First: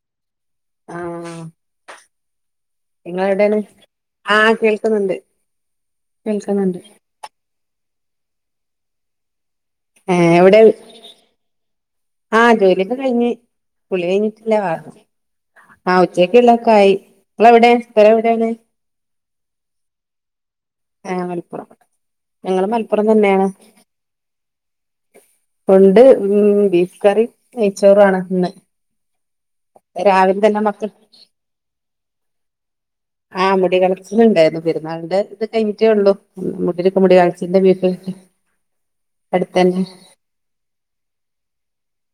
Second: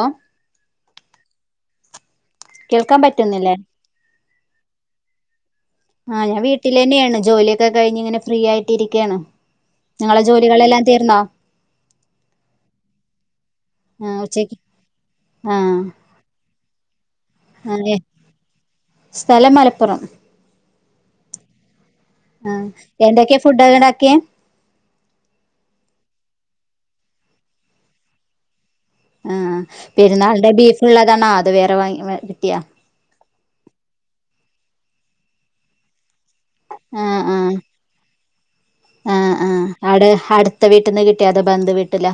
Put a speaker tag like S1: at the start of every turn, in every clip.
S1: ആഹ്
S2: ആഹ്
S1: കേൾക്കാൻ
S2: നിങ്ങളെവിടെ
S1: പറ്റുന്നില്ലേ
S2: ആണ് അഹ് കേൾക്കുന്നുണ്ട്..
S1: അഹ് ഞാൻ
S2: കേൾക്കുന്നുണ്ട്
S1: വീട്ടിലെന്നെണ്. ജോലിയൊക്കെ കഴിഞ്ഞ് ഇങ്ങനെ ഫ്രീ ആയിട്ടിരിക്കണ്.. നിങ്ങളെ
S2: ഏഹ് എവിടെ
S1: ജോലികളെല്ലാം തീർന്നോ
S2: ആഹ് ജോലിയൊക്കെഴിഞ്ഞ്.
S1: ആ
S2: കൂളികഴിഞ്ഞിട്ടില്ല.
S1: ഉച്ചക്ക്
S2: വ.
S1: ആ
S2: ആഹ് ഉച്ചക്ള്ളാക്കായി. ങ്ങ്ളെവിടെ
S1: ആ ഏ
S2: സ്ഥലം എവിടെണ്
S1: സ്ഥലം മലപ്പുറം
S2: ആഹ് മലപ്പുറം
S1: ആ
S2: ഞങ്ങള് മലപ്പുറം
S1: എന്തൊക്കെയാ
S2: തന്നെണ്
S1: ഫുഡൊക്കെ ഉണ്ടാക്കിയെ
S2: ഉണ്ട് മ്മ്ഹ് ബീഫ് കറി നെയ്ച്ചോറാണ് ന്ന്
S1: മ്മ്ഹ് പെരുന്നാൾന്റെ ബീഫ്
S2: മക്കൾ
S1: ള്ളതാണോ അത് വേറെ വാങ്ങി കിട്ടിയ
S2: ആഹ് മുടി കളച്ചില്ണ്ടായിരുന്നു പെരുന്നാളിന്റെ ഇത് കഴിഞ്ഞിട്ടേ ഒള്ളു മുടില്ക്
S1: ആ
S2: മുടി
S1: ആ
S2: കളച്ചിലിന്റെ ബീഫ് അടുത്തന്നെ
S1: ത്തെ വീട്ടിന്ന് കിട്ടിയതാ ബന്ദ് വീട്ടില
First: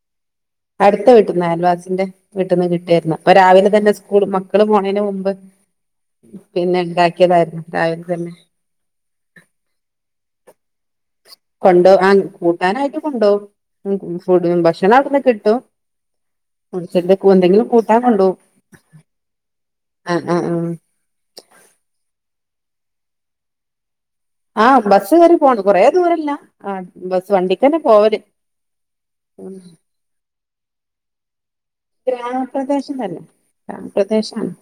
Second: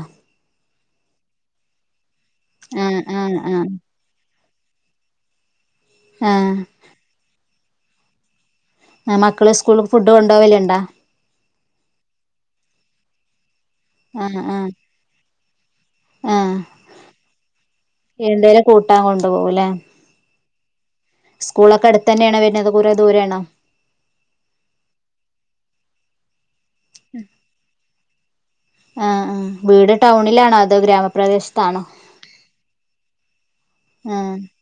S2: അട്ത്ത വീട്ടിന്ന് അയൽവാസിന്റെ വീട്ട്ന്ന്
S1: ആ
S2: കിട്ടിയര്ന്നു
S1: ആ
S2: അപ്പൊ
S1: ആ
S2: രാവിലെ തന്നെ സ്കൂള് മക്കള് പോണേന് മുമ്പ്
S1: ആ
S2: പിന്നെണ്ടാ ക്കിയതായിരുന്നു രാവിലെ തന്നെ
S1: ഏഹ് മക്കള് സ്കൂളില് ഫുഡ് കൊണ്ടോവല്ണ്ടോ
S2: കൊണ്ടോ ആഹ് കൂട്ടാനായിട്ട് കൊണ്ടോവും
S1: ആ
S2: ഫു
S1: ആ
S2: ഭക്ഷണം അവിടുന്ന് കിട്ടും
S1: ആ
S2: കൊറച്ചെന്തേ കു ന്തെങ്കിലും കൂട്ടാൻ കൊണ്ടോവും
S1: എന്തേലും കൂട്ടാൻ കൊണ്ടുപോകും അല്ലേ
S2: ആഹ് ആഹ് ആഹ്
S1: സ്കൂളൊക്കെ അടുത്തെന്നേണോ വരുന്നത് കുറേ ദൂരേണോ
S2: ആഹ് ബസ് കേറി പോണം കൊറേ ദൂരല്ല ആഹ് ബസ് വണ്ടിക്കന്നെ പോവല്
S1: ആഹ് ആഹ്
S2: ഉം
S1: വീട് ടൗണിലാണോ അതോ ഗ്രാമപ്രദേശ
S2: ഗ്രാമപ്രദേശം തന്നെ
S1: ആഹ്
S2: ഗ്രാമപ്രദേശാണ്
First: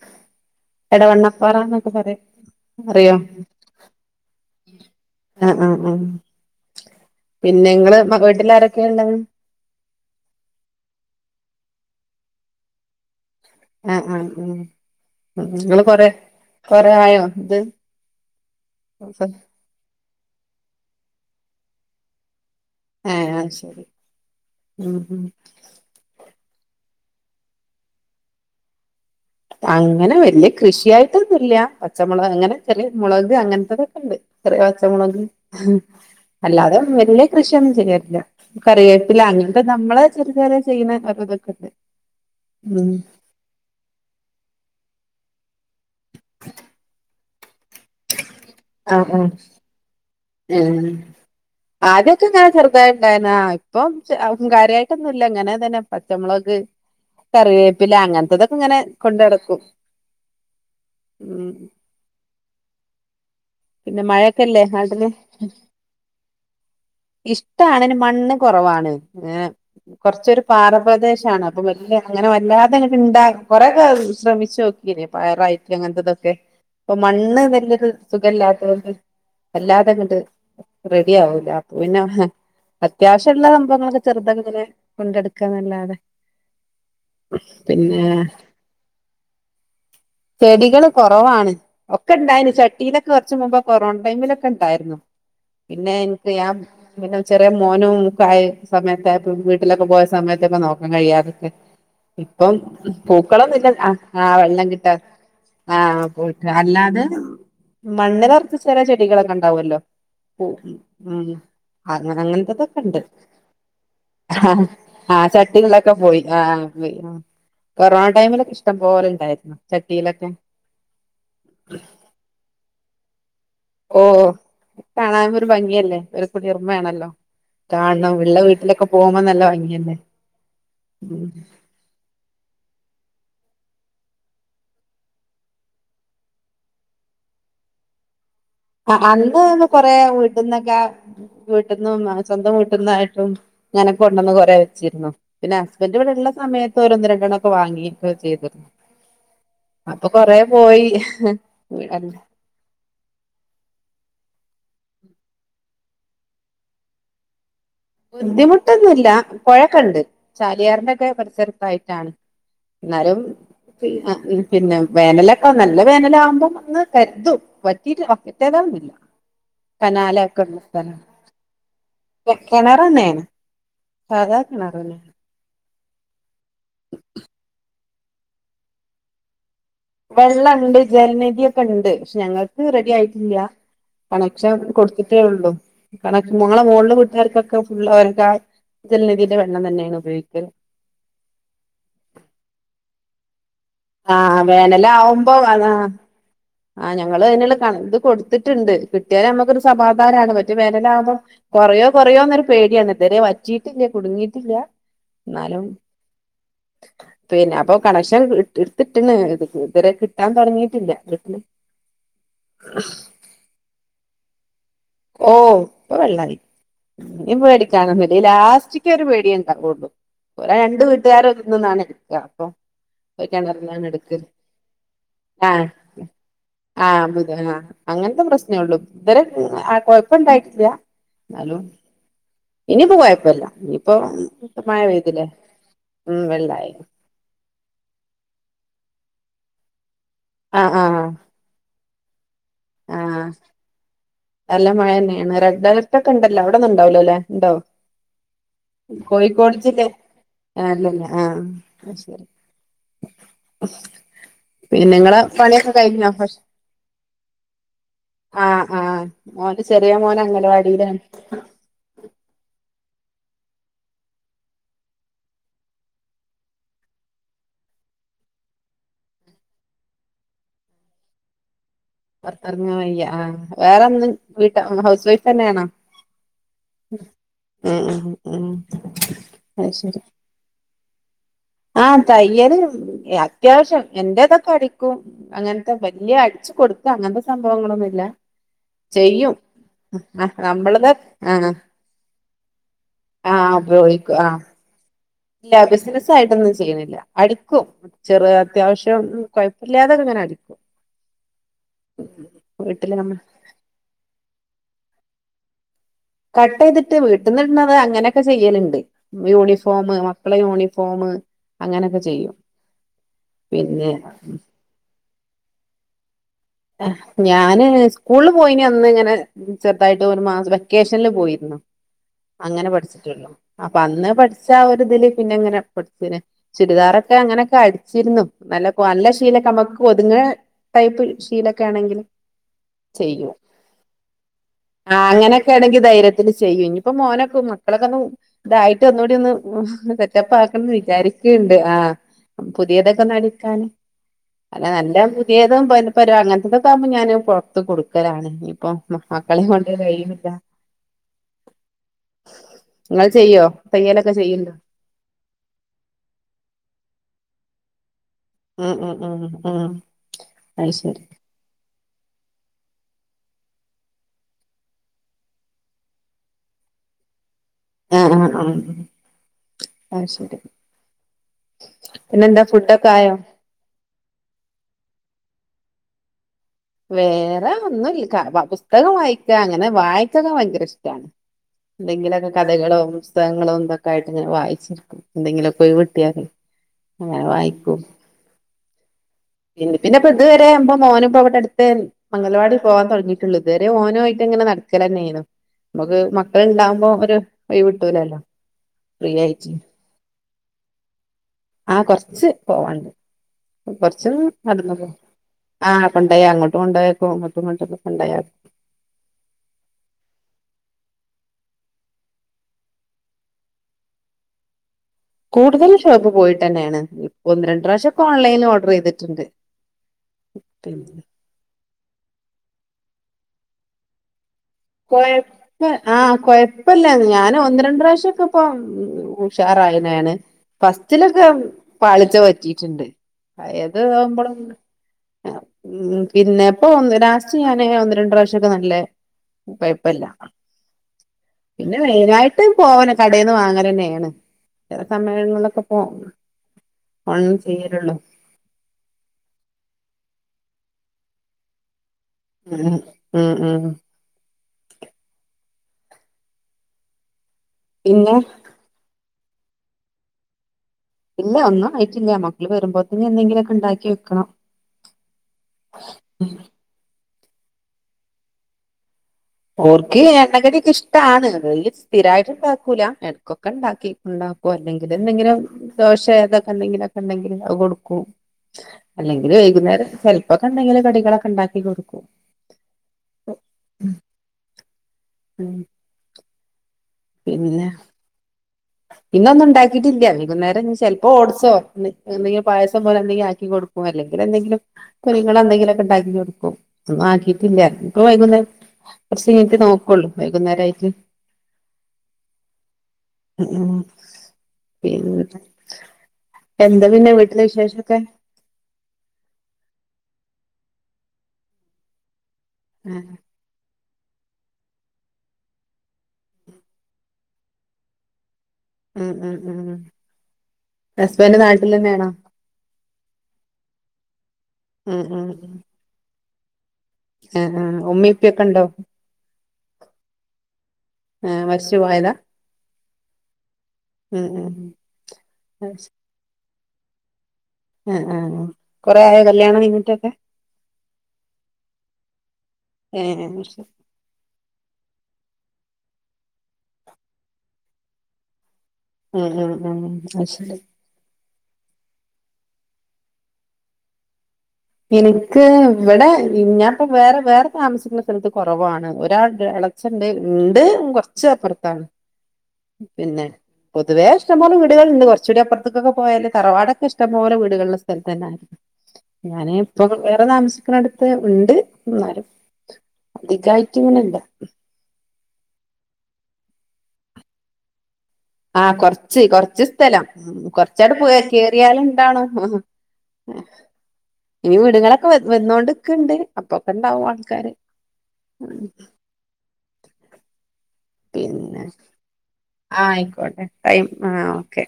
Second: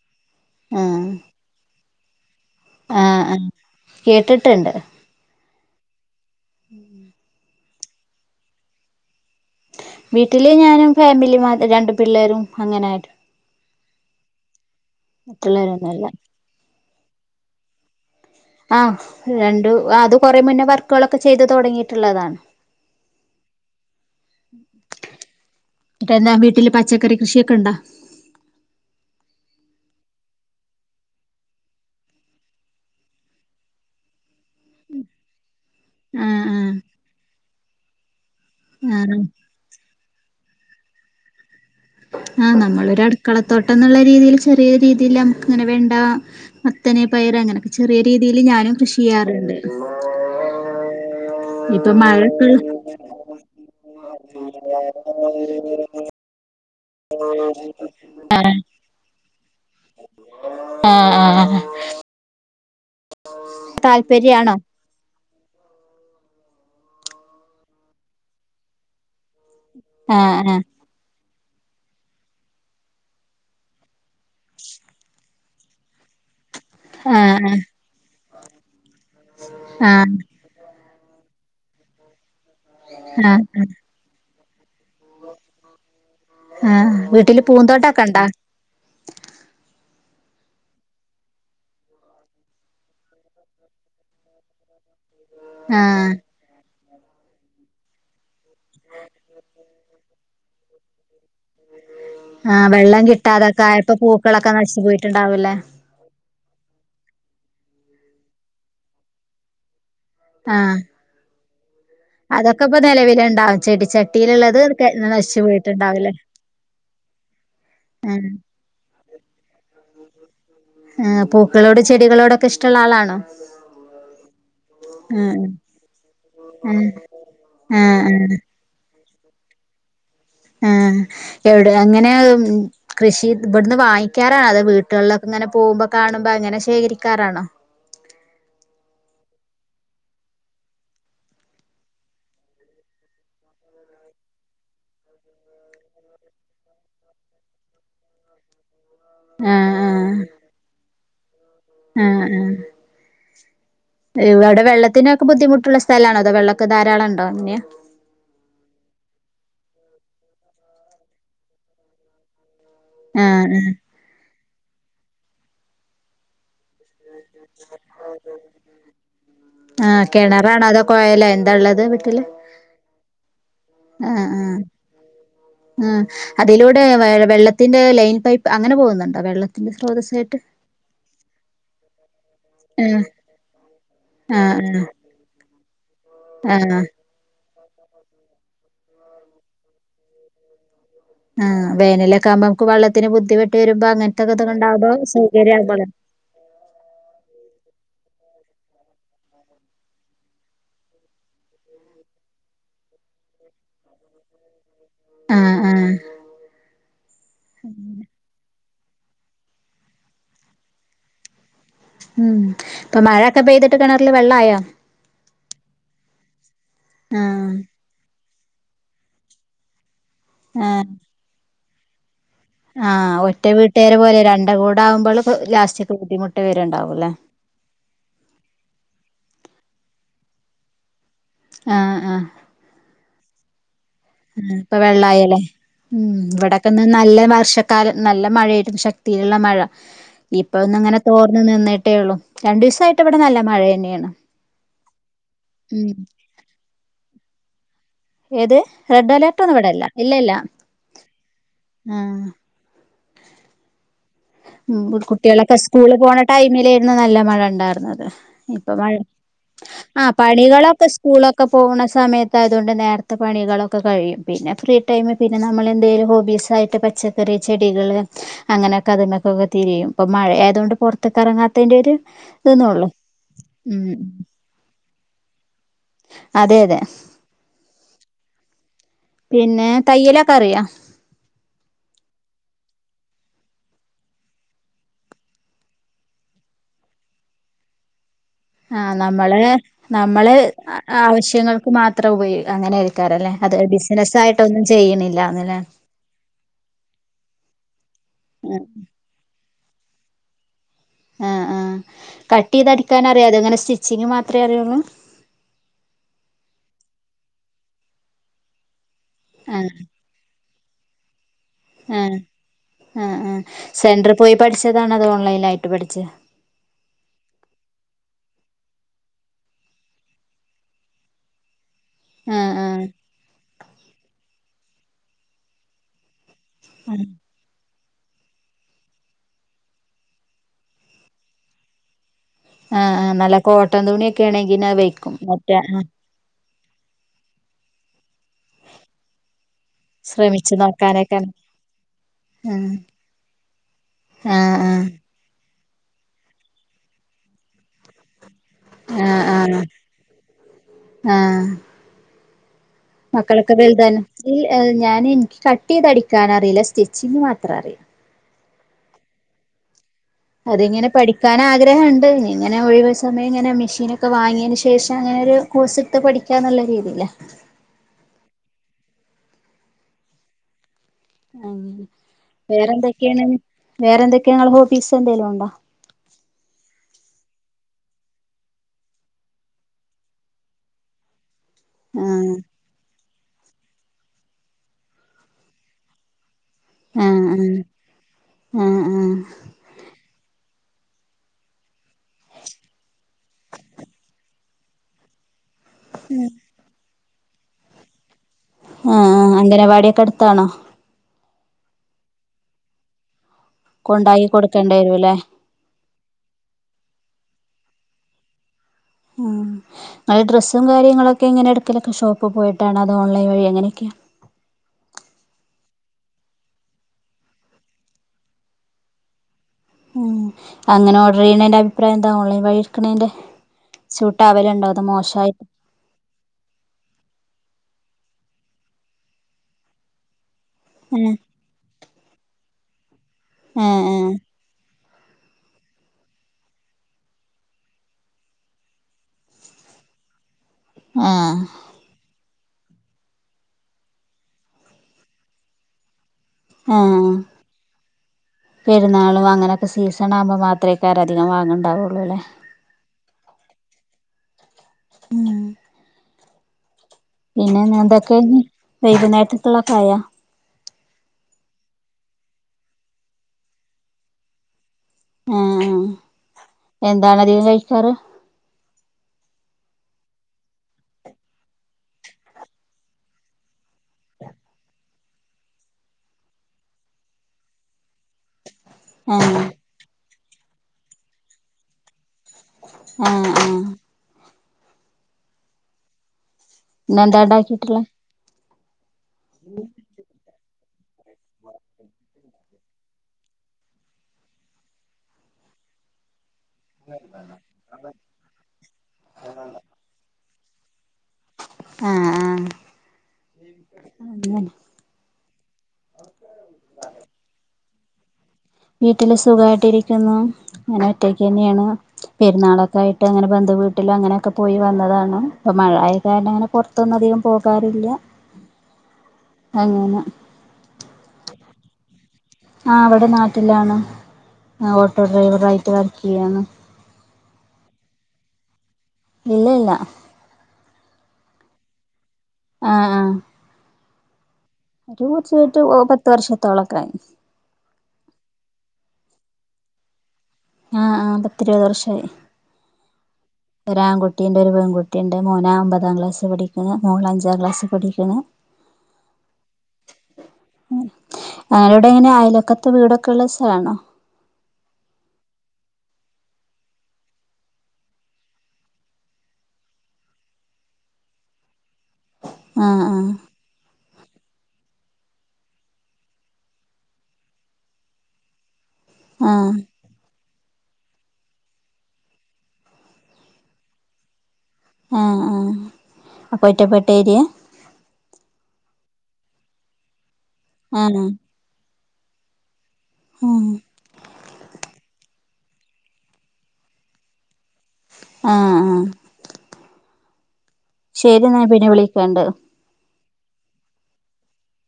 S1: ആഹ്
S2: എടവണ്ണ പ്പറാന്നൊക്കെ പറയും അറിയോ
S1: ആഹ് ആഹ് കേട്ടിട്ട്ണ്ട്
S2: ആഹ് ആഹ് ആഹ്
S1: [inaudible]
S2: പിന്നെ ഇങ്ങള് മ വീട്ട്ലാരൊക്കെണ്ട്
S1: വീട്ടില് ഞാനും ഫാമിലി മാ രണ്ട് പിള്ളേരും അങ്ങനായിട്ട്
S2: ആഹ് ആഹ് ആഹ് ഇങ്ങള്
S1: മറ്റുള്ളവരൊന്നുമല്ല
S2: കൊറേ കൊറേ ആയോ ഇത്
S1: ആഹ് രണ്ടു അത് കൊറേ മുന്നേ വർക്കുകളൊക്കെ ചെയ്തു തൊടങ്ങിയിട്ടുള്ളതാണ്
S2: ഏഹ് ആഹ് ശരി ഉം ഉം
S1: പ്പെന്നാ വീട്ടില് പച്ചക്കറി കൃഷിയൊക്കെ ണ്ടോ
S2: അങ്ങനെ വല്യ കൃഷിയായിട്ടൊന്നുല്ല്യ പച്ചമൊളക് അങ്ങനെ ചെറിയ മൊളക് അങ്ങനത്തെതൊക്കെ ണ്ട് ചെറിയ പച്ചമൊളക് ഹ്
S1: ആഹ് ആഹ്
S2: അല്ലാതെ വല്യ കൃഷിയൊന്നും ചെയ്യാറില്ല
S1: ആഹ്
S2: കറിവേപ്പിലാങ്ങനെ പ്പ നമ്മളെ ചെറിയ ചെറിയ ചെയ്യുന്ന അതുതൊക്കെണ്ട്
S1: ആഹ് നമ്മളൊരു അടുക്കളത്തോട്ടം ന്നുള്ള രീതിയില് ചെറിയ രീതിയില് നമ്മക്ക്ങ്ങനെ വെണ്ട മത്തന് പയറ് അങ്ങനൊക്കെ ചെറിയ രീതിയില് ഞാനും കൃഷി
S2: ആഹ് ആഹ്
S1: ചെയ്യാറ്ണ്ട്
S2: ഏഹ് ആദ്യൊക്കെ
S1: മഴൊക്കെ
S2: ങ്ങനെ ചെറുതായിണ്ടായിന്ന് ആഹ് ഇപ്പം കാര്യായിട്ടൊന്നുല്ല ഇങ്ങനെ തന്നെ പച്ചമൊളക് കറിവേപ്പില അങ്ങനത്തതൊക്കെ ഇങ്ങനെ കൊണ്ട് നടക്കും
S1: ആഹ്
S2: ഉം
S1: ആഹ് [inaudible]
S2: പിന്നെ മഴൊക്കെല്ലേ നാട്ടില് ഇഷ്ട്ടാണ് അയിന് മണ്ണ് കൊറവാണ് ഏഹ് കൊറച്ചൊരു
S1: ആഹ്
S2: പാറ പ്രദേശാണ് അപ്പൊ വല്ല അങ്ങനെ വല്ലാതെങ്ങട്ട് ണ്ടാ കൊറേക്കെ ശ്രമിച്ചു നോക്കിനി പയറായി ട്ടങ്ങനത്തതൊക്കെ പ്പൊ മണ്ണ്
S1: ആഹ്
S2: വല്യൊരു സുഖല്ലാത്തോണ്ട്
S1: ആഹ്
S2: വല്ലാതങ്ങട്ട് റെഡി ആവൂല പിന്നെ അത്യാവശ്യള്ള
S1: ആഹ്
S2: സംഭവങ്ങളൊക്കെ ചെറുതൊക്കെങ്ങനെ കൊണ്ടടക്കാന്നല്ലാതെ
S1: ആഹ് വീട്ടില്
S2: പിന്നെ
S1: പൂന്തോട്ടൊക്കെ ഇണ്ടാ
S2: ചെടികള് കൊറവാണ് ഒക്കെ ണ്ടായിനി ചട്ടിലൊക്കെ കൊർച്ച് മുമ്പേ കൊറോണ ടൈമിലൊക്കെ ണ്ടായിർന്നു. പിന്നെ
S1: ആഹ്
S2: ഇൻക് ഞാം പിന്നെ ചെറിയ മോനും ക്കായി സമയത്തായപ്പം വീട്ടിലൊക്കെ പോയ സമയത്തൊക്കെ നോക്കാൻ കഴിയാറി [unintelligible] ഇപ്പം
S1: ആഹ് വെള്ളം കിട്ടാതൊക്കെ
S2: പൂക്കളൊന്നുല്ല
S1: ആയപ്പോ
S2: ആഹ് ആഹ്
S1: പൂക്കളൊക്കെ
S2: വെള്ളം
S1: നശിച്ചു
S2: കിട്ടാ
S1: പോയിട്ടുണ്ടാവൂല്ലേ
S2: ആഹ് പോയി. അല്ലാതെ മണ്ണിലൊറച്ച ചെലെ ചെടികളൊക്കെണ്ടാവൊല്ലോ പൂ
S1: ആഹ്
S2: ഉം അത്
S1: അതൊക്കെ ഇപ്പൊ
S2: അങ്ങൻത്തെതൊക്കെണ്ട്
S1: നിലവിലുണ്ടാവും ചെടിച്ചട്ടിയിലുള്ളത്
S2: ആഹ് ആഹ്
S1: നശിച്ചു
S2: ചട്ടീള്ളൊക്കെ
S1: പോയിട്ടുണ്ടാവൂലേ
S2: പോയി ആഹ് പോയി ആഹ് കൊറോണ
S1: ആഹ്
S2: ടൈമിലൊക്കിഷ്ടം പോലെ ണ്ടായിരുന്നു ചട്ടീലൊക്കെ.
S1: ആഹ് പൂക്കളോട് ചെടികളോടൊക്കിഷ്ടള്ളാളാണോ? ഉം ഉം
S2: ഗ്യല്ലേ ഒരു കുളിർമ്മേണല്ലോ
S1: ആഹ്
S2: കാണണം ഇള്ള
S1: ആഹ്
S2: വീട്ടിലൊക്കെ പോവുമ്പോ നല്ലെ ഭംഗ്യല്ലേ.
S1: ആഹ് എവ്ടെ എങ്ങനെ അഹ് ഉം കൃഷി ഇബട്ന്ന് വാങ്ങിക്ക്യാറാണോ അതോ വീട്ട്ള്ളൊക്കങ്ങനെ പോവുമ്പോ കാണുമ്പോ അങ്ങനെ ശേഖരിക്കാറാണോ?
S2: ആഹ് ആഹ് അന്ന് ന്ന് കൊറേ വീട്ട്ന്നൊക്ക വീട്ട്ന്നും അങ്ങ സ്വന്തം വീട്ട്ന്നായിട്ടും ഇങ്ങനെ കൊണ്ടന്ന് കൊറേ വെച്ചിര്ന്നു. പിന്നെ ഹസ്ബൻ്റ് ഇവടെള്ള സമയത്ത് ഓരോന്ന് രണ്ടെണ്ണൊക്കെ വാങ്ങി ക്കൊ ചെയ്ത്.
S1: ആഹ്
S2: അപ്പൊ
S1: ആഹ്
S2: കൊറേ പോയി [unintelligible]
S1: ആഹ് ഇവടെ വെള്ളത്തിനൊക്കെ ബുദ്ധിമുട്ട്ള്ള സ്ഥലാണോ അതോ വെള്ളൊക്കെ ധാരാളണ്ടോ എങ്ങെന്യ?
S2: ബുദ്ധിമുട്ടൊന്നുല്ലാ പൊഴൊക്കെണ്ട് ചാലിയാറിന്റെക്കെ പരിസരത്തായിട്ടാണ്. ന്നാലും
S1: ആഹ് ആഹ്
S2: പി അഹ് ഉം പിന്നെ വേനലൊക്ക നല്ല വേനലാവുമ്പം ഒന്ന് കര്തും വറ്റീട്ട് [unintelligible] ന്നുല്ല.
S1: ആഹ് കെണറാണോ അതോ കോയല എന്താ ള്ളത് വീട്ട്ല്?
S2: കെണറെന്നെ സാധാ കെണെറെന്നെ.
S1: ഉം അതിലൂടെ വേഴ വെള്ളത്തിന്റെ ലൈൻ പൈപ്പ് അങ്ങനെ പോവുന്നുണ്ട് വെള്ള
S2: വെള്ളണ്ട് ജലനിധ്യൊക്കെണ്ട് പക്ഷെ ഞങ്ങക്ക്
S1: ആഹ്
S2: റെഡ്യായിട്ടില്ല. കണക്ഷൻ
S1: ആഹ്
S2: കൊട്ത്ത്ട്ടേള്ളൂ കണ ഞങ്ങളെ
S1: ആഹ് ആഹ്
S2: മോളില് ഓർക്കൊക്കെ ഫുള് ഓൽക്കാ ജലനിധിൻ്റെ വെള്ളം തന്നെണ് ഉപയോഗിക്കല്.
S1: ആഹ് വേനലൊക്കാവുമ്പോ അമക്ക് വെള്ളത്തിന് ബുദ്ധിമുട്ട് വെരുമ്പോ അങ്ങൻത്തെ
S2: ആഹ്
S1: ക്കെദെക്കെണ്ടാവുമ്പോ
S2: വേനലാവുമ്പോ അതാ
S1: സൗകര്യവുന്ന [unintelligible] ആ [unintelligible]
S2: ആഹ് ഞങ്ങള് അയ്ന്ള്ള കണ ഇത് കൊട്ത്ത്ട്ട്ണ്ട് കിട്ട്യാല് അമ്മക്കൊര് സമാധാനാണ് മറ്റേ വേനെലാവുമ്പം കൊറയോ കുറയോന്നൊരു പേട്യാണ് ഇതരെ വറ്റീട്ടില്ല കുട്ങ്ങീട്ടില്ല.
S1: ആഹ്
S2: ന്നാലും
S1: ആഹ്
S2: പിന്നെ അപ്പൊ കണക്ഷൻ കിട്ട് ഇട്ത്ത്ട്ട്ണ് ഇത് ഇതരെ കിട്ടാൻ തൊടങ്ങീട്ടില്ലാ വീട്ല്
S1: ഉം ഇപ്പൊ മഴൊക്കെ പെയ്തിട്ട് കെണറില് വെള്ളായൊ?
S2: ഓഹ് ഇപ്പ വെള്ളായി ഇഞ്
S1: ആഹ്
S2: പേടിക്കാനൊന്നുല്ല ലാസ്റ്റിക്കൊരു പേട്യേ ണ്ടാവൊള്ളൂ ഒരാ രണ്ട്
S1: ആഹ്
S2: വീട്ട്കാര് ഒന്ന്ന്ന്ന്നാണ് എട്ക്കാ അപ്പൊ
S1: ആഹ്
S2: ഒരു
S1: ഒറ്റ
S2: കിണറിന്നാണ്
S1: വീട്ടേരെ പോലെ
S2: എടുക്കല്
S1: രണ്ട് കൂടാവുമ്പള് കൊ
S2: ആഹ്
S1: ലാസ്റ്റക് ബുദ്ധിമുട്ട് വരേണ്ടാവും.
S2: ആഹ് ബുദ്ധന് ആഹ് അങ്ങൻത്തെ പ്രശ്നൊള്ളു ഇതരെ ആഹ് കൊയപ്പണ്ടായിട്ടില്ല ന്നാലും
S1: ആഹ് ആഹ്
S2: ഇനിയിപ്പോ കൊയപ്പല്ല [unintelligible]
S1: ഉം ഇപ്പൊ വെള്ളായല്ലേ ഉം ഇവടെക്കെന്ന് നല്ല വർഷ കാലം നല്ല മഴേയിര്ന്നു ശക്തിയില്ള്ള മഴ ഇപ്പൊ
S2: ആഹ്
S1: ഒന്ന്ങ്ങനെ
S2: ആഹ്
S1: തോർന്ന് നിന്ന്ട്ടേ ഒള്ളു. രണ്ടിസായിട്ട് ഇവടെ
S2: ആഹ്
S1: നല്ല മഴന്നേണ്. ഉം
S2: ഇല്ല അവടെന്നുണ്ടാവൂലലേ ഇണ്ടോ?
S1: ഏത് റെഡ് അലേർട്ട് ഒന്നും
S2: കോഴിക്കോട്
S1: ഇവിടെല്ല
S2: ജില്ലെ
S1: ഇല്ല ഇല്ല
S2: ആഹ് അല്ലല്ല ആഹ് അയ്
S1: ആഹ്
S2: ശെരി.
S1: ഉം
S2: നിങ്ങളെ
S1: കുട്ടികളൊക്കെ
S2: പണിയൊക്കെ
S1: സ്കൂള്
S2: കഴിഞ്ഞോ
S1: പോണ
S2: ഭക്ഷ
S1: ടൈമിലേയിരുന്നു നല്ല മഴ ഇണ്ടായിരുന്നത്
S2: ആഹ്
S1: ഇപ്പ മഴ
S2: ആഹ് മോന്റെ ചെറിയ
S1: ആഹ്
S2: മോന്
S1: പണികളൊക്കെ
S2: അംഗനവാടിയിലാണ്
S1: സ്കൂളൊക്കെ പോണ സമയത്തായതുകൊണ്ടെന്നെ നേർത്തെ പണികളൊക്കെ കഴിയും പിന്നെ ഫ്രീ ടൈം പിന്നെ നമ്മള് എന്തേലും ഹോബീസായിട്ട് പ പച്ചക്കറി ചെടികള് അങ്ങനെ കതുമക്കൊക്കെ തിരിയും ഇപ്പോ മഴ ആയതോണ്ട് പൊറത്ത്ക്കെറങ്ങാത്തതിന്റെ ഒര്
S2: പൊർത്തെറങ്ങാൻ വയ്യ ആഹ് വേറെന്ത് വീട്ട് ഹൗസ് വൈഫ് തന്നേണോ
S1: അതെ അതെ
S2: ഉം ഉം ഉം
S1: പിന്നെ
S2: അത് ശരി
S1: [unintelligible]
S2: ആഹ് തയ്യല് അത്യാവിശ്യം എന്റേതൊക്കെ അടിക്കും അങ്ങൻത്തെ വല്ല്യ അടിച്ചു കൊടുക്ക അങ്ങൻത്തെ സംഭവങ്ങളൊന്നുല്ലാ
S1: ആഹ് നമ്മള് നമ്മള്
S2: നമ്മളത് ആഹ്
S1: ആവിശ്യങ്ങൾക്ക് മാത്രം ഉപയൊ അങ്ങനൈക്കാറല്ലേ അത് ബിസിനസ്സായിട്ടൊന്നും ചെയ്യ്ണ്
S2: ല്ല ബിസ്നസായിട്ടൊന്നും ചെയ്യ്ണില്ല അടിക്കും ചെറ്ത്
S1: ഉം
S2: അത്യാവശ്യം കൊയ്പല്ല്യാതെങ്ങനെ അടിക്കും
S1: ആ ആ
S2: വീട്ടില് നമ്മ
S1: കട്ടെയ്തടിക്കാനറിയോ അതൊ ഇങ്ങനെ സ്റ്റിച്ചിങ് മാത്രേ അറിയൊള്ളു
S2: കട്ടെയ്തിട്ട് വെട്ട്ന്ന്ട്ണത് അങ്ങനൊക്കെ ചെയ്യല്ണ്ട്
S1: ആഹ്
S2: യൂണിഫോമ് മക്കളെ യൂണിഫോമ് അങ്ങനെയൊക്കെ
S1: അ
S2: ചെയ്യും
S1: ആ ആ
S2: പിന്നെ
S1: സെന്റ്ർ പോയി പട്ച്ചതാണോ അതൊ ഓൺലൈൻ ആയിട്ട് പഠിച്ചോ
S2: ഞാന് സ്കൂള് പോയിരുന്ന അന്ന് ഇങ്ങനെ ചെർതായിട്ട് ഒരു മാസം വെക്കേഷൻല് പോയിര്ന്നു.
S1: ആഹ്
S2: അങ്ങനെ
S1: ആഹ്
S2: പഠിച്ചിട്ടുണ്ട് അപ്പം അന്ന് പഠിച്ച ആ ഒരു ഇതില് പിന്നെ ഇങ്ങനെ. [unintelligible] ചുരിദാറൊക്കെ അങ്ങനൊക്കെ അടിച്ചിരുന്നു നല്ല ശീല ഒക്കെ നമ്മക്ക് ഒത്ങ്ങ്ണ ടെയ്പ്പ് ശീലൊക്കെ ആണെങ്കില്
S1: ആഹ് ആഹ്
S2: ചെയ്യും
S1: നല്ല കോട്ടൺ തുണിയൊക്കെ ആണെങ്കിൽ അത്
S2: ആ
S1: വെക്കും
S2: അങ്ങനൊക്കെ
S1: മറ്റേ
S2: ആണെങ്കില് ധൈര്യത്തില് ചെയ്യും. ഇപ്പൊ മോനൊക്കൊന്ന് മക്കളൊക്കെ ഇതായിട്ടൊന്നും കൂടി ഒന്ന് സെറ്റപ്പ്
S1: ശ്രമിച്ചു
S2: ആക്കണംന്ന്
S1: നോക്കാനൊക്കെ
S2: വിചാരിക്ക്ണ്ട് ആഹ് പുതിയതൊക്കെ അടിക്കാന്
S1: ആഹ് ആഹ്
S2: ഏത പ്പര അങ്ങൻത്തൊക്കെ ആവുമ്പം ഞാന് പുറത്ത് കൊടുക്കലാണ്. ഇപ്പൊ
S1: ആഹ്
S2: മക്കളെ
S1: ആഹ്
S2: കൊണ്ട് കയ്ണില്ല.
S1: ആഹ് മക്കളൊക്കെ വല്താണ് ഇല്ല ഞാനീ ഇൻക്ക് കട്ട് ചെയ്ത് അടിക്കാനഅറീല സ്റ്റിച്ചിങ്ങ് മാത്രം അറിയും
S2: ഉം ഉം ഉം ഉം അത്
S1: അതിങ്ങനെ
S2: ശരി
S1: പഠി കാന് ആഗ്രഹണ്ട് ഇനി ഇങ്ങനെ ഒഴിവ് സമയം ഇങ്ങനെ മെഷീനൊക്കെ വാങ്ങിയതിന് ശേഷം അങ്ങനെ ഒരു കോഴ്സ് എട്ത്ത് പഠിക്കാന്ള്ള രീതിയില്
S2: ആഹ ആ ആ അത് ശരി.
S1: അ
S2: പിന്നെന്താ ഫുഡൊക്കെ ആയോ
S1: വേറെന്തൊക്കെയേണ് വേറെന്തൊക്കെണ് ഹോബീസ് എന്തെലുണ്ടോ?
S2: വേറെ ഒന്നുല്ല പുസ്തകം വായിക്കാ അങ്ങനെ വായിക്കക്കെ ഭയങ്കര ഇഷ്ടാണ്. എന്തെങ്കിലൊക്കെ
S1: ആഹ്
S2: കഥകളോ പുസ്ത ങ്ങളും ഇതൊക്കെ ആയിട്ട് ഇങ്ങനെ വായിച്ചിരിക്കും എന്തെങ്കിലും ഒക്കെ ഒഴിവ് കിട്ട്യാല്
S1: ആഹ്
S2: അങ്ങനെ
S1: ആഹ്
S2: വായിക്കും.
S1: ആഹ് ആഹ്
S2: പിന്നെ പിന്നെ ഇപ്പൊ ഇതുവരെ ആവുമ്പോ മോനുപ്പ അവടെണ്ട്‌. അഗലവാടിയിൽ പോവാൻ തുടങ്ങയിട്ടുള്ളു ഇതുവരെ ഓന് ആയിട്ട് ഇങ്ങനെ നടക്കലന്നെയ്ന്നു. നമക്ക് മക്കള് ഇണ്ടാവുമ്പോ ഒരു ഒഴിവ് കിട്ടൂലല്ലോ? ഫ്രീ
S1: ആഹ് ആഹ്
S2: ആയിട്ട്
S1: അഗലവാടിയൊക്കെ അടുത്താണോ
S2: ആ കൊറച്ച് പോവാണ്ട് കൊറചൊന്ന്
S1: കൊണ്ടായി കൊടുക്കേണ്ടി
S2: ന്നടന്ന് പോണം
S1: വരൂല്ലേ
S2: ആ കൊണ്ടായ അങ്ങോട്ടു കൊണ്ടോക്കും ഇങ്ങട്ടും അങ്ങോട്ടും കൊണ്ടാ യാക്കും.
S1: ഉം അഹ് ഡ്രസ്സും കാര്യങ്ങളൊക്കെ ഇങ്ങനെ എടകൊക്കെ ഷോപ്പിൽ പോയിട്ടാണോ അതോ ഓൺലൈൻ വഴിഎങ്ങനെ ഒക്കെയാ.
S2: കൂട്തലും ഷോപ്പ് പോയിട്ടന്നേണ് ഇപ്പൊ ഒന്ന് രണ്ട് പ്രാശ്യ ഒക്കെ ഓൺലൈനില് ഓർഡറ് ചെയ്തിട്ടുണ്ട്.
S1: ഉം
S2: പിന്നെ
S1: അങ്ങനെ ഓർഡർ ചെയ്യുന്നതിന്റെ അഭിപ്രായം എന്താ ഓൺലൈൻ വഴി എടുക്കുന്നതിന്റെ സൂട്ടാവലുണ്ടോ?
S2: കോയ. പ്പൊ ആഹ് കൊഴപ്പല്ല അത് ഞാൻ ഒന്ന് രണ്ട് പ്രാവശ്യക്കെ ഇപ്പ ഉഷാറായന്നേണ്.
S1: ഏഹ്
S2: ഫസ്റ്റിലൊക്കെ പാളിച്ച പറ്റിട്ടുണ്ട് അഹ് ഏത്
S1: ഏഹ്
S2: ആവുമ്പളും. ഉം പിന്നെപ്പൊ ഒൻ ലാസ്റ്റ് ഞാന് ഒന്ന് രണ്ട്‌ പ്രാവശ്യക്കെ നല്ലെ. കൊയപ്പല്ല.
S1: [inaudible]
S2: പിന്നെ മെയിനായിട്ട് തോനെ കടേന്ന് വാങ്ങലന്നെആണ് ചെല സമയങ്ങളിലൊക്കെപോ.
S1: ആഹ് പെരുന്നാളും അങ്ങനൊക്കെ സീസനാവുമ്പോ മാത്രയ് കാരം അധികംവാങ്ങണണ്ടാവൊള്ളൂല്ലേ
S2: ഉ ഉം ഉം.
S1: ഉം. പിന്നെന്ന്
S2: പിന്നെ
S1: എന്തൊക്കെ വൈകുന്നേരത്ത്ക്ക്ള്ളൊക്കെ ആയോ
S2: ഇല്ല ഒന്നും ആയിട്ടില്ല. മക്കള് വരുമ്പോത്തിനു എന്തെങ്കിലൊക്കെ ഇണ്ടാക്കി വെക്കണം.
S1: ആഹ് ആഹ്
S2: [unintelligible]
S1: എന്താണ് അധികം കഴിക്കാറ്
S2: ഓൽക്ക് എണ്ണകടിയൊക്കെ ഇഷ്ടാണ് സ്ഥിരായിട്ട് ഇണ്ടാക്കൂല. എടക്കൊക്കെ ഇണ്ടാക്കും. കേക്ക് ഉണ്ടാക്കോ അല്ലെങ്കി പിന്നെ എന്തെങ്കിലും ദോശെ ഇതൊക്കെ എന്തെങ്കിലൊക്കെ ഇണ്ടെങ്കിലി അത് കൊടുക്കും. അല്ലെങ്കില്
S1: ആഹ്
S2: വൈകുന്നേരം ചെൽപ്പൊക്കെ എന്തെങ്കിലും കടികളൊക്കെ ഇണ്ടാക്കി കൊടുക്കും
S1: ആഹ് ആഹ്
S2: ഉം
S1: ഇന്നെന്താ
S2: പിന്നെ
S1: ഉണ്ടാക്കിയിട്ടുള്ളെ [inaudible]
S2: പിന്നെ ഒന്നും ഇണ്ടാക്കീട്ടില്ല. വൈകുന്നേരം ചെൽപ്പോ ഓട്സോ എന്തെങ്കിലു പായസം പോലെ എന്തെങ്കില ആക്കി കൊടുക്കും അല്ലെങ്കിലെ എന്തെങ്കിലും പൊരിക ളൊ എന്തെങ്കിലൊക്കെ ഇണ്ടാക്കി കൊടുക്കും. ഒന്നും ആക്കീട്ടില്ല. ഇപ്പ വൈകുന്നേരം കൊറ്ച്ച് യ്ഞ്ട്ട് നോക്കൊള്ളൂ വൈകുന്നേരായിട്ട്.
S1: ആഹ് ആഹ്
S2: ഉം [unintelligible]
S1: അങ്ങനെ
S2: എന്താ പിന്നെ വീട്ടിലെ വിശേഷൊക്കെ
S1: വീട്ടില് സുഖായിട്ട് ഇരിക്കുന്നു അങ്ങനെ ഒറ്റയ്ക്കെന്നേ ആണ് പെരുന്നാളൊക്കെ ക്കെആയിട്ട് അങ്ങനെ ബന്ധു വീട്ട് ട്ടിലും അങ്ങനെ ഒക്കെ പോയി വന്നതാണ്. ഇപ്പൊ മഴ ആയ കാരണം അങ്ങനെ പൊറത്തൊന്നും അധികം പോകാറില്ല.
S2: ഉം ഉം ഉം
S1: അങ്ങനെ
S2: ഹസ്ബന്റ് നാട്ടിലെന്നെ ആണോ.
S1: ആ ഇവിടെ നാട്ടിലാണ്.
S2: ഉം
S1: ഓട്ടോ ഡ്രൈവറായിട്ട് വർക്ക് ചെയ്യാണ്.
S2: എഹ് എഹ് ആഹ് ഉമ്മി ഇപ്യക്കെ ഇണ്ടൊ
S1: [inaudible]
S2: ഏഹ് മരിച്ച് പോയതാ
S1: ആഹ് ആഹ്
S2: ഉം ഉം ഉം
S1: പ്പ മരിച്ച് പോയിട്ട് പത്ത് വർഷത്തോളക്കായി
S2: ആഹ് ആഹ് കൊറേ ആയൊ കല്യാണം കഴിഞ്ഞിട്ടൊക്കെ
S1: ആഹ് ആഹ് പത്തിരുപത് വർഷായി.
S2: ഏഹ്
S1: ഒരാങ്കുട്ടീണ്ട് ഒരു പെൺകുട്ടീണ്ട് മോനാ ഒമ്പതാം ക്ലാസി പഠിക്കണ്. മോള് അഞ്ചാം ക്ലാസി പഠിക്കണ്.
S2: ഉം ഉം ഉം അത് ശരി
S1: ആരോടെ എങ്ങനെ അയൽവക്കെത്ത് വീടൊക്കെള്ള സ്ഥലാണോ
S2: എനിക്ക് ഇവടെ ഞാ ഇപ്പൊ വേറെ വേറെ താമസിക്കുന്ന സ്ഥലത്ത് കൊറവാണ് ഒരാൾ [unintelligible] ച്ചണ്ട് ഉണ്ട് കൊറച്ച് അപ്പ്റത്താണ്
S1: ആഹ്
S2: പിന്നെ പൊതുവെ ഇഷ്ടം പോലെ വീടുകള് ഇണ്ട്. കൊറച്ചൂടി അപ്പ്റത്തേക്കൊക്കെ പോയാല് തറവാടൊക്കെ ഇഷ്ടം പോലെ വീടുകളുള്ള സ്ഥലത്ത് തന്നാരുന്നു. ഞാന്
S1: ആഹ്
S2: ഇപ്പൊ വേറെ താമസിക്ക്ണട്ത്ത് ഉണ്ട് എന്നാലും അധികായിട്ട് ഇങ്ങനില്ല.
S1: ആഹ് ആഹ് അപ്പൊ ഒറ്റപ്പെട്ട ഏര്യാ
S2: ആഹ് കൊറച്ച് കൊറച്ച് സ്ഥലം ഉം കൊറച്ചാട്
S1: ആഹ്
S2: പോയാ കയറിയാല് എന്താണ്.
S1: ആഹ്
S2: ഇനി വീടുകളൊക്കെ വന്നോണ്ട് ഇക്ക്ണ്ട്. അപ്പൊക്കെ ഇണ്ടാവും ആൾക്കാര്.
S1: ആഹ്
S2: ഉം
S1: ആഹ് ശരി ഇന്നാ ഞാൻ പിന്നെ വിളിക്കേണ്ട്
S2: ആയിക്കോട്ടെ ടൈം ആഹ് ഓക്കെ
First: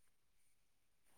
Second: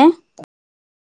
S1: ഏഹ്